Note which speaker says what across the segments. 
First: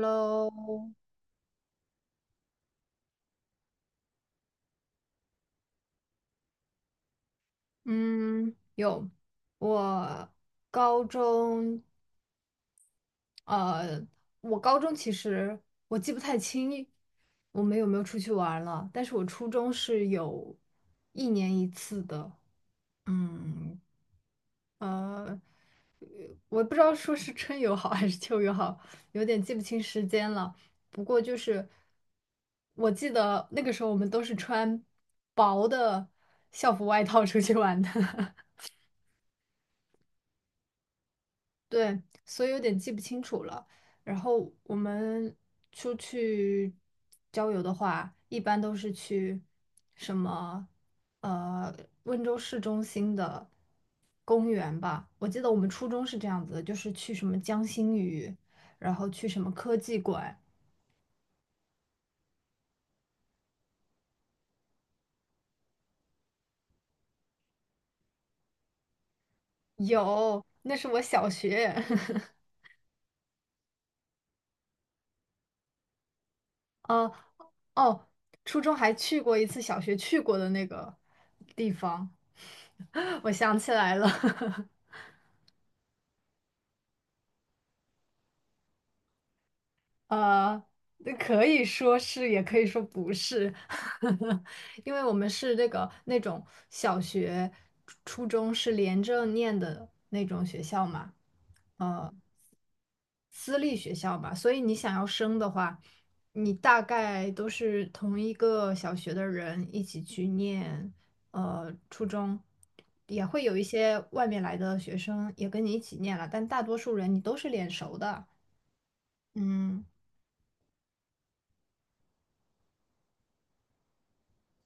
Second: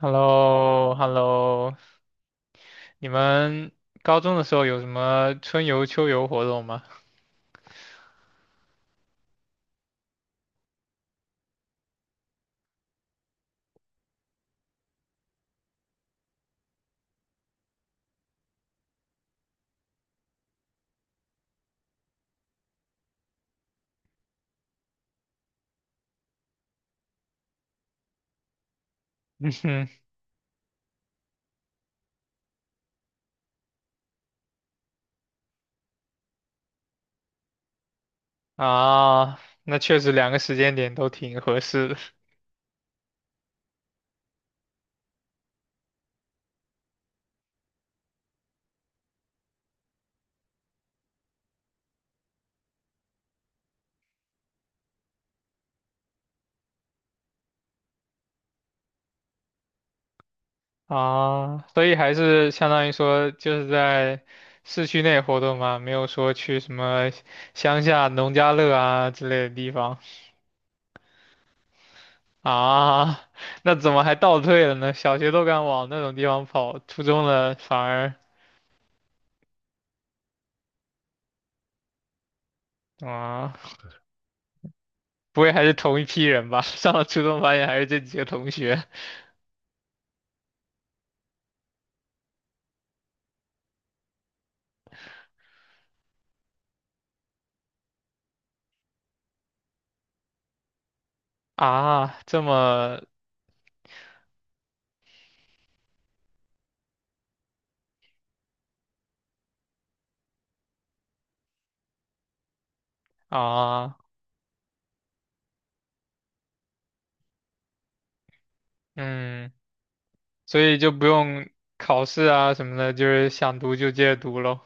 Speaker 1: h e l l o h e l l o 你们高中的时候有什么春游、秋游活动吗？
Speaker 2: 嗯，有，我高中，呃，我高中其实我记不太清我们有没有出去玩儿了，但是我初中是有一年一次的，嗯，呃，我不知道说是春游好还是秋游好，有点
Speaker 1: 嗯
Speaker 2: 记不清
Speaker 1: 哼，
Speaker 2: 时间了。不过就是我记得那个时候我们都是穿薄的校服外套出去玩的。
Speaker 1: 啊，那确实两个时间点都挺合适的。
Speaker 2: 对，所以有点记不清楚了。然后我们出去郊游的话，一般都是去什么呃温州市中心的公园吧。我记得我们初中是这样子的，就是去什么江心屿，然后去什么科技馆。
Speaker 1: 啊，所以还是相当于说就是在市区内活动嘛，没有说去什么乡下农家乐啊之类的地方。
Speaker 2: 有，那是我小学。
Speaker 1: 啊，那怎么还倒退了呢？小学都敢往那种地方跑，初
Speaker 2: 呃，
Speaker 1: 中了反
Speaker 2: 哦，
Speaker 1: 而。
Speaker 2: 初中还去过一次小学去过的那个地方，我想
Speaker 1: 啊。
Speaker 2: 起来了。
Speaker 1: 不会还是同一批人吧？上了初中发现还是这几个同学。
Speaker 2: 呃，那可以说是，也可以说不是，因为我们是那个那种小学、初中是连着念的那种学校嘛，呃，
Speaker 1: 啊，这么。
Speaker 2: 私立学校嘛，所以你想要升的话，你大概都是同一个小学的人一起去念，初中，也会有一
Speaker 1: 啊，
Speaker 2: 些外面来的学生也跟你一起念了，但大多数人你都是脸熟的，
Speaker 1: 嗯，
Speaker 2: 嗯。
Speaker 1: 所以就不用考试啊什么的，就是想读就接着读喽。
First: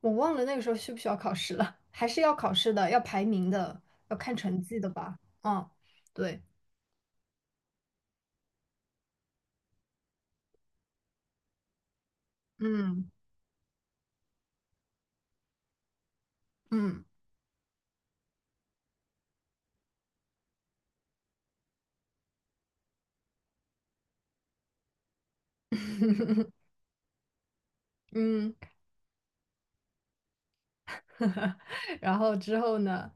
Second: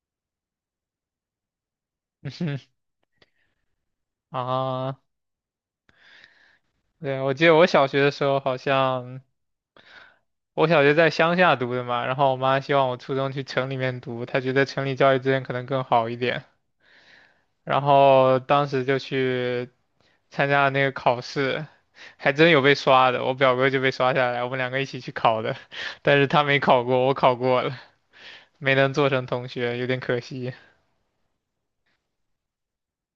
Speaker 2: 我忘了那个时候需不需要考试了，还是要考试 的，要排名的，要看成绩的
Speaker 1: 啊，
Speaker 2: 吧？嗯，对，
Speaker 1: 对，我记得我小学的时候好像，我小学在乡下读的嘛，然后我妈希望我
Speaker 2: 嗯
Speaker 1: 初中去城里面读，她觉得城里教育资源可能更好一点，
Speaker 2: 嗯
Speaker 1: 然后当时就去参加了那个考试，还真有被刷的。我表哥就被刷下来，我们两个一起去考的，但是 他没考过，我考过了，
Speaker 2: 嗯，
Speaker 1: 没能做成同学，有点可惜。
Speaker 2: 然后之后呢？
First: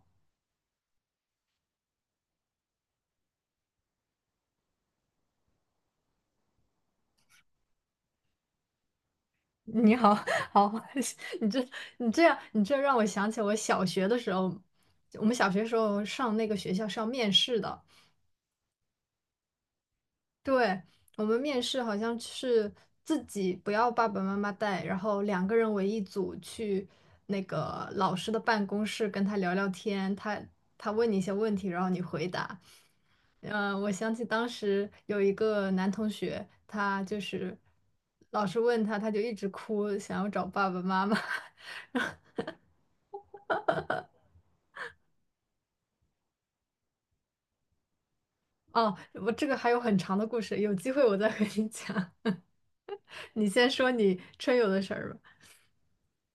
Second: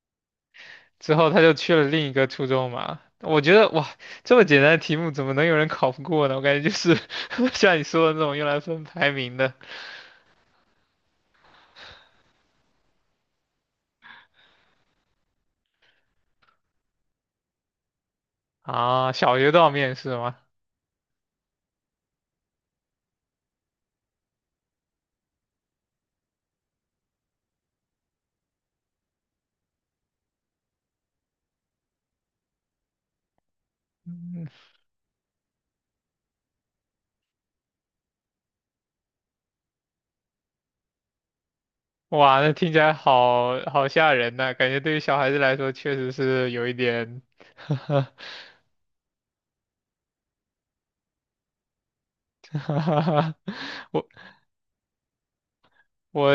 Speaker 1: 之后他就去了另一个初中嘛。我觉得哇，这么简单的题目怎么能有人考不过呢？我感觉就是 像你说的那种用来分排名的。
Speaker 2: 你好，好，你这你这让我想起我小学的时候，我们小学时候上那个学校是要面试的，
Speaker 1: 啊。小学都要面试吗？
Speaker 2: 对，我们面试好像是自己不要爸爸妈妈带，然后两个人为一组去那个老师的办公室跟他聊聊天，他问你一些问题，然后你回答。嗯，我想起当时有一个男同学，他就是老师问他，他就一直哭，想要找爸爸妈妈。
Speaker 1: 哇，那听起来好好吓人呐、感觉对于小孩子来说确实是有一点。
Speaker 2: 哦，我这个还有很长的故事，有机会我再和你讲。你先说
Speaker 1: 我
Speaker 2: 你春游的事儿吧。
Speaker 1: 我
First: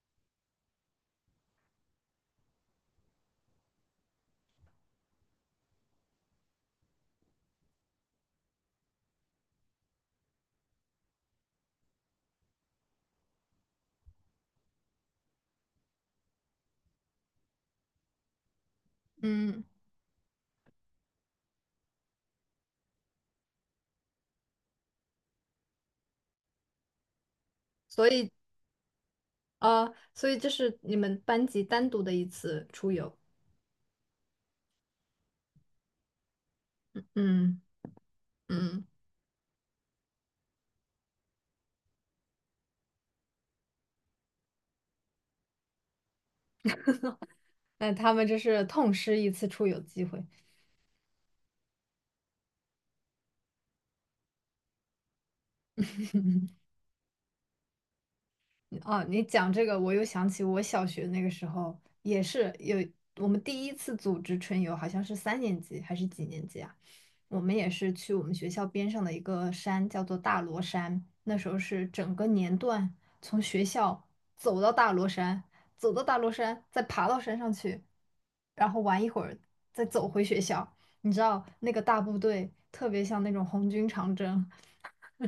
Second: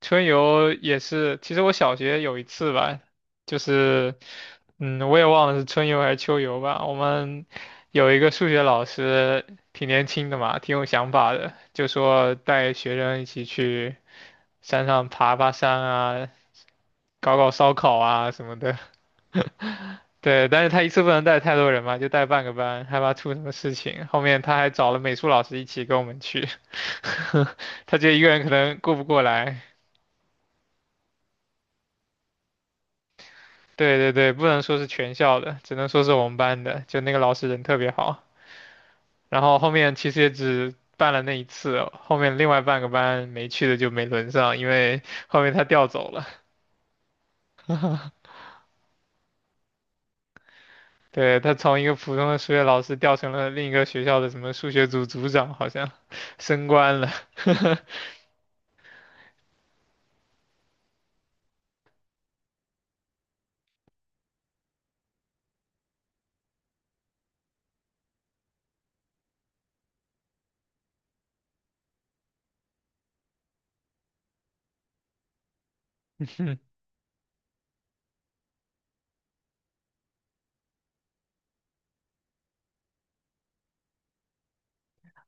Speaker 1: 春游也是，其实我小学有一次吧，就是，嗯，我也忘了是春游还是秋游吧。我们有一个数学老师，挺年轻的嘛，挺有想法的，就说带学生一起去山上爬爬山啊，搞搞烧烤啊什么的。
Speaker 2: 嗯，
Speaker 1: 对，但是他一次不能带太多人嘛，就带半个班，害怕出什么事情。后面他还找了美术老师一起跟我们去，他
Speaker 2: 所
Speaker 1: 觉得一个
Speaker 2: 以
Speaker 1: 人可能顾不过来。
Speaker 2: 所以这是你们班级单独的一次出游。
Speaker 1: 对对对，不能说是全校的，只能说是我们班的，就那个老师
Speaker 2: 嗯
Speaker 1: 人特别好。
Speaker 2: 嗯，
Speaker 1: 然后后面其实也只办了那一次哦，后面另外半个班没去的就没轮上，因为 后面他调走了。
Speaker 2: 那他们这是痛失一次出游机会。
Speaker 1: 对，他从一个普通的数学老师调成了另一个学校的什么数学组组长，好像升官了。
Speaker 2: 哦，你讲这个，我又想起我小学那个时候也是有我们第一次组织春游，好像是三年级还是几年级啊？我们也是去我们学校边上的一个山，叫做大罗山。那时候是整个年段从学校走到大罗山，走到大罗 山，再爬到山上去，然后玩一会儿，再走回学校。你知道那个大部队特别像那种红军长征，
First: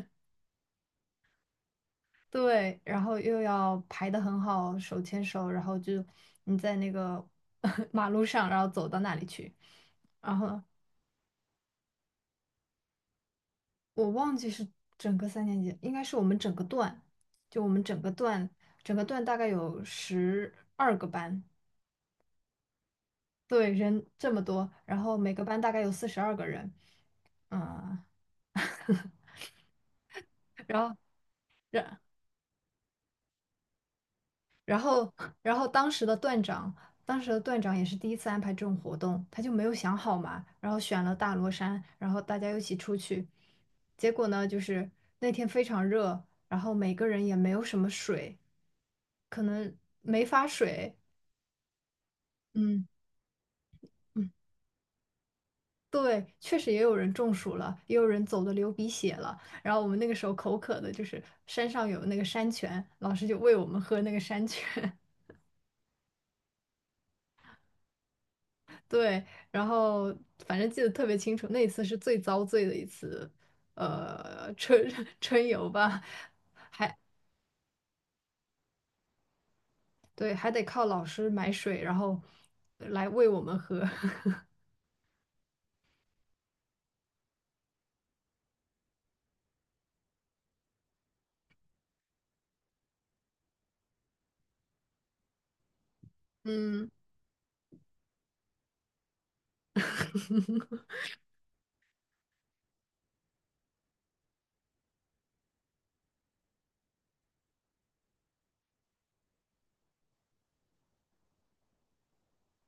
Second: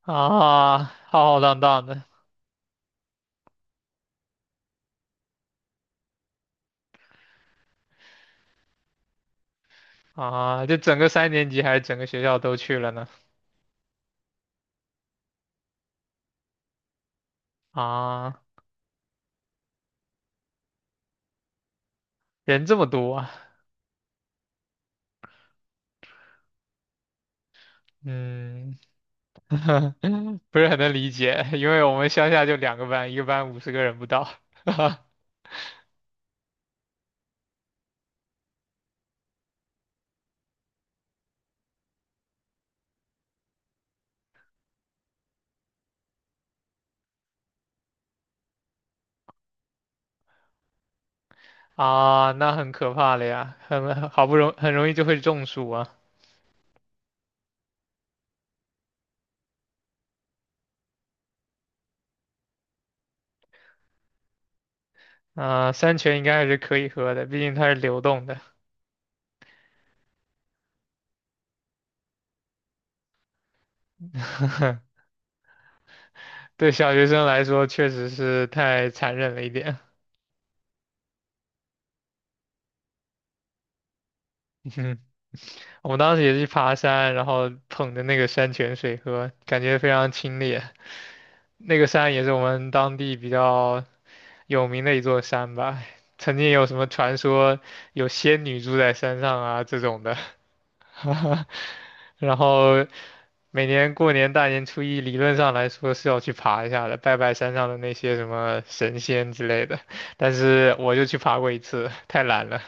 Speaker 1: 啊，浩浩荡荡的。
Speaker 2: 对，然后又要排得很好，手牵手，然后就你在那个 马路上，然后走到那里去。然后
Speaker 1: 啊，就整个三年级还是整个学校都去了呢？
Speaker 2: 我忘记是整个三年级，应该是我们整个段，就我们整个
Speaker 1: 啊，
Speaker 2: 段，整个段大概有12个班，
Speaker 1: 人这么多啊，
Speaker 2: 对，人这么多，然后每个班大概有42个人，嗯，
Speaker 1: 嗯，不是很
Speaker 2: 然
Speaker 1: 能
Speaker 2: 后。
Speaker 1: 理解，因为我们乡下就两个班，一个班50个人不到，
Speaker 2: 然 后，然后当时的段长也是第一次安排这种活动，他就没有想好嘛，然后选了大罗山，然后大家一起出去，结果呢，就是那天非常热，然后每个人也没有什么水，可能没发水，
Speaker 1: 啊，那很
Speaker 2: 嗯
Speaker 1: 可怕了呀，很好
Speaker 2: 嗯，
Speaker 1: 不容很容易就会中暑啊。
Speaker 2: 对，确实也有人中暑了，也有人走的流鼻血了，然后我们那个时候口渴的，就是山上有那个山泉，老师就喂我们喝那个山泉，
Speaker 1: 啊、山泉应该还是可以喝的，毕竟它是流动的。
Speaker 2: 对，然后反正记得特别清楚，那一次是最遭罪的一次，呃，春 春游吧，
Speaker 1: 对小学生来说，确实是太残忍了一点。
Speaker 2: 对，还得靠老师买水，然后来喂我们喝。
Speaker 1: 嗯，我们当时也是爬山，然后捧着那个山泉水喝，感觉非常清冽。那个山也是我们当地比较有名的一座山吧，曾经有什么
Speaker 2: 嗯，
Speaker 1: 传说有仙女住在山上啊这种的，然后每年过年大年初一，理论上来说是要去爬一下的，拜拜山上的那些什么神仙之类的，但是我就去爬过一次，太懒了。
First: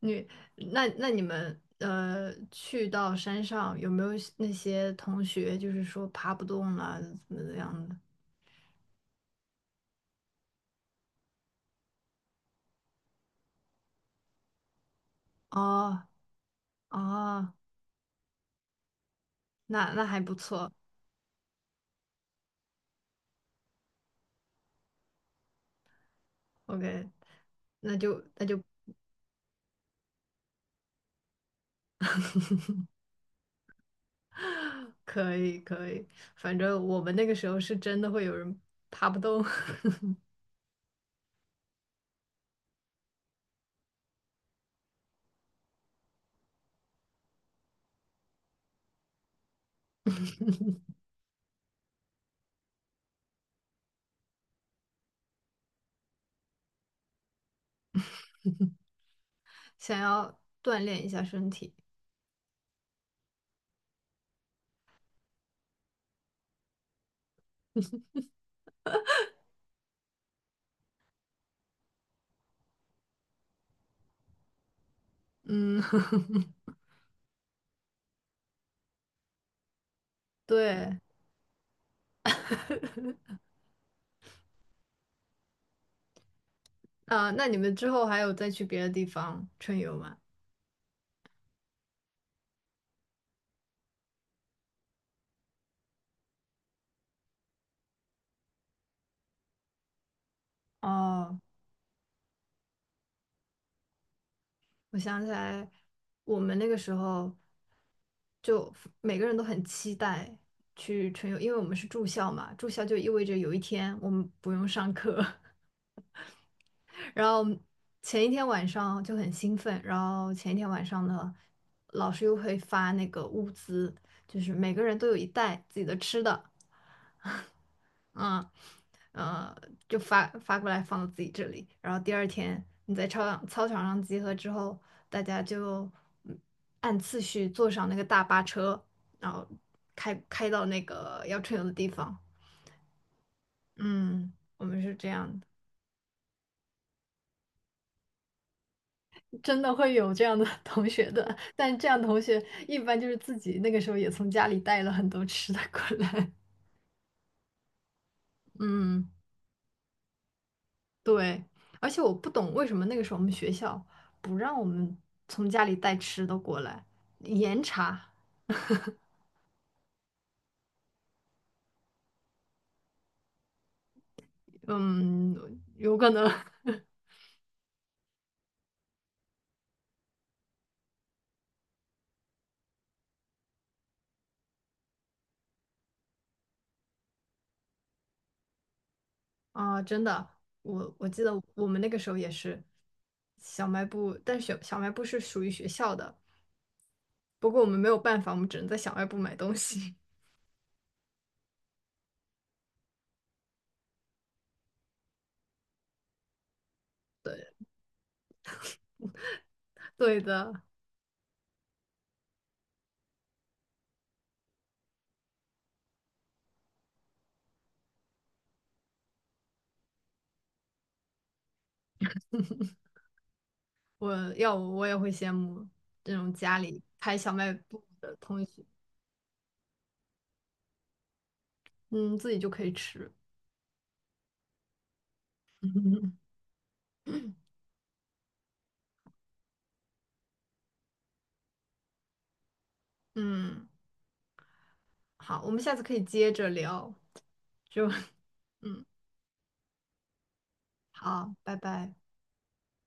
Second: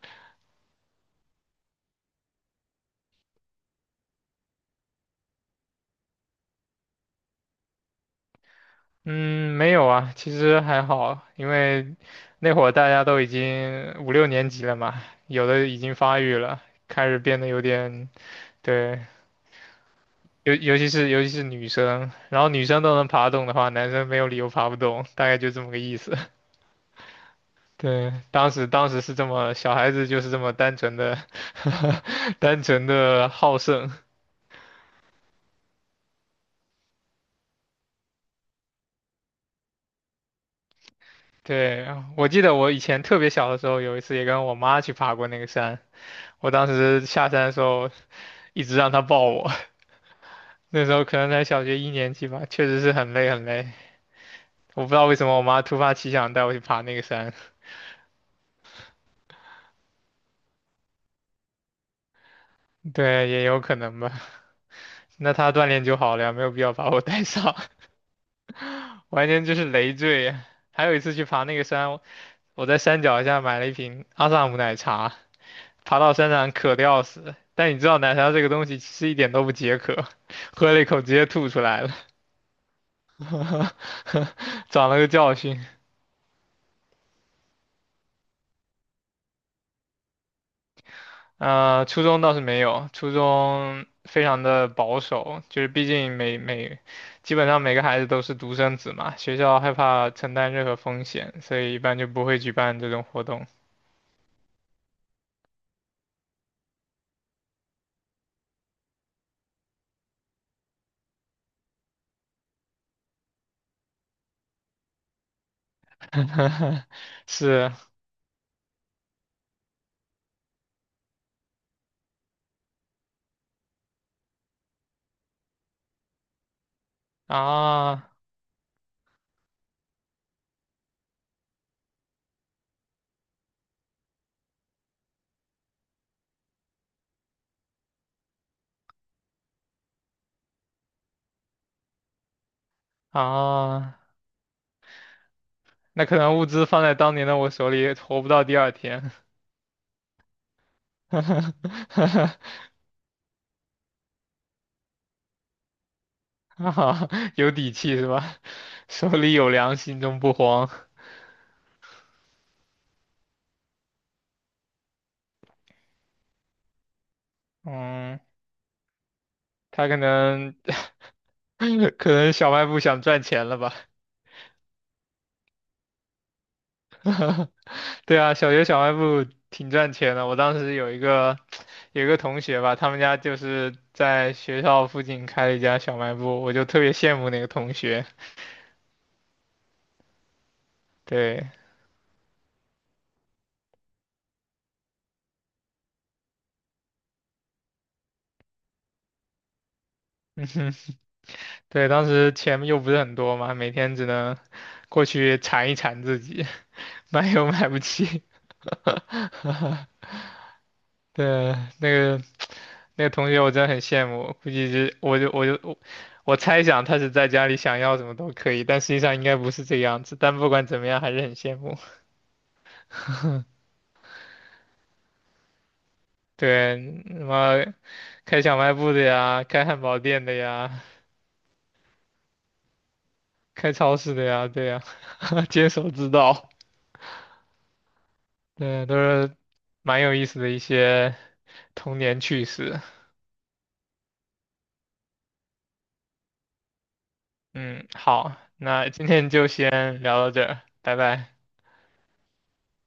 Speaker 2: 你那那你们呃去到山上有没有那些同学就是说爬不动了怎么样的？
Speaker 1: 嗯，没有啊，其实还好，因为那会儿大家都已经五六年级了嘛，有的已经
Speaker 2: 哦
Speaker 1: 发育了，开始变得
Speaker 2: 哦，
Speaker 1: 有点，对，
Speaker 2: 那还不
Speaker 1: 尤
Speaker 2: 错
Speaker 1: 尤其是尤其是女生，然后女生都能爬动的话，男生没有理由爬不动，大概就这么个意思。
Speaker 2: ，OK，那
Speaker 1: 对，
Speaker 2: 就那
Speaker 1: 当
Speaker 2: 就
Speaker 1: 时当时是这么，小孩子就是这么单纯的，单纯的好胜。
Speaker 2: 可以可以，反正我们那个时候是真的会有人爬不动，
Speaker 1: 对，我记得我以前特别小的时候，有一次也跟我妈去爬过那个山，我当时下山的时候一直让她抱我。那时候可能才小学一年级吧，确实是很累很累。我不知道为什么我妈突发奇想带我去爬那个山，
Speaker 2: 想要锻炼一下身体。
Speaker 1: 对，也有可能吧。那她锻炼就好了呀，没有必要把我带上，完全就是累赘。还有一次去爬那个山，我在山脚下买了一瓶阿萨姆奶茶，
Speaker 2: 嗯，
Speaker 1: 爬到山上 渴得要死。但你知道奶茶这个东西其实一点都不解渴，喝了一
Speaker 2: 对，
Speaker 1: 口直接吐出来了，长了个教训。
Speaker 2: 啊，那你们之后还有再去别的地方春游吗？
Speaker 1: 初中倒是没有，初中非常的保守，就是毕竟基本上每个孩子都是独生子嘛，学校害怕承担任何风
Speaker 2: 哦，
Speaker 1: 险，所以一般就不会举办这种活动。
Speaker 2: 我想起来，我们那个时候就每个人都很期待去春游，因为我们是住校嘛，住校就意味着有一天我们不用上课，然后
Speaker 1: 是
Speaker 2: 前一天晚上就很兴奋，然后前一天晚上呢，老师又会发那个物资，就是每个人都有一袋自己的吃的，
Speaker 1: 啊。
Speaker 2: 嗯，呃，就发过来放到自己这里。然后第二天你在操场上集合之后，大家就嗯按次序坐上那个大巴车，然后开到那个要春游的地方。
Speaker 1: 啊，
Speaker 2: 嗯，我们是这样的。
Speaker 1: 那可能物资放在当年的我手里，活不到第二天。
Speaker 2: 真的会有这样的 同学的，但这样同学 一般就是自己那个时候也从家里带了很多吃的过来。
Speaker 1: 啊，有底气是吧？
Speaker 2: 嗯，
Speaker 1: 手里有粮，心中不慌。
Speaker 2: 对，而且我不懂为什么那个时候我们学校不让我们从家里带吃的过来，严查。
Speaker 1: 嗯。他可能 可能小卖部想赚钱了吧？
Speaker 2: 嗯，有可能
Speaker 1: 对啊，小学小卖部挺赚钱的。我当时有一个 有一个同学吧，他们家就是在学校附近开了一家小卖部，我就特别羡慕那个同学。
Speaker 2: 啊，真的，我记得
Speaker 1: 对
Speaker 2: 我们那个时候也是小卖部，但小卖部是属于学校的，不过我们没有办法，我们只能在小卖部买东西。
Speaker 1: 对，当时钱又不是很多嘛，每天只能过去馋一馋自己，买又买不起。
Speaker 2: 对的。
Speaker 1: 对，那个那个同学我真的很羡慕，估计是我就我就我我猜想他是在家里想要什么都可以，但实际上应该不是这个样子。但不管怎么样，还是很羡慕。
Speaker 2: 我要我我也会羡慕这种家
Speaker 1: 对，
Speaker 2: 里开
Speaker 1: 什
Speaker 2: 小卖
Speaker 1: 么
Speaker 2: 部的
Speaker 1: 开
Speaker 2: 同
Speaker 1: 小
Speaker 2: 学，
Speaker 1: 卖部的呀，开汉堡店的呀，
Speaker 2: 嗯，自己就可以吃。
Speaker 1: 开超市的呀，对呀，坚守之 道，对，都是蛮有意思的一些童年趣事。
Speaker 2: 嗯，好，我们下次可以接着聊，
Speaker 1: 嗯，
Speaker 2: 就
Speaker 1: 好，
Speaker 2: 嗯，
Speaker 1: 那今天就先聊到这儿，拜拜。
Speaker 2: 好，拜拜。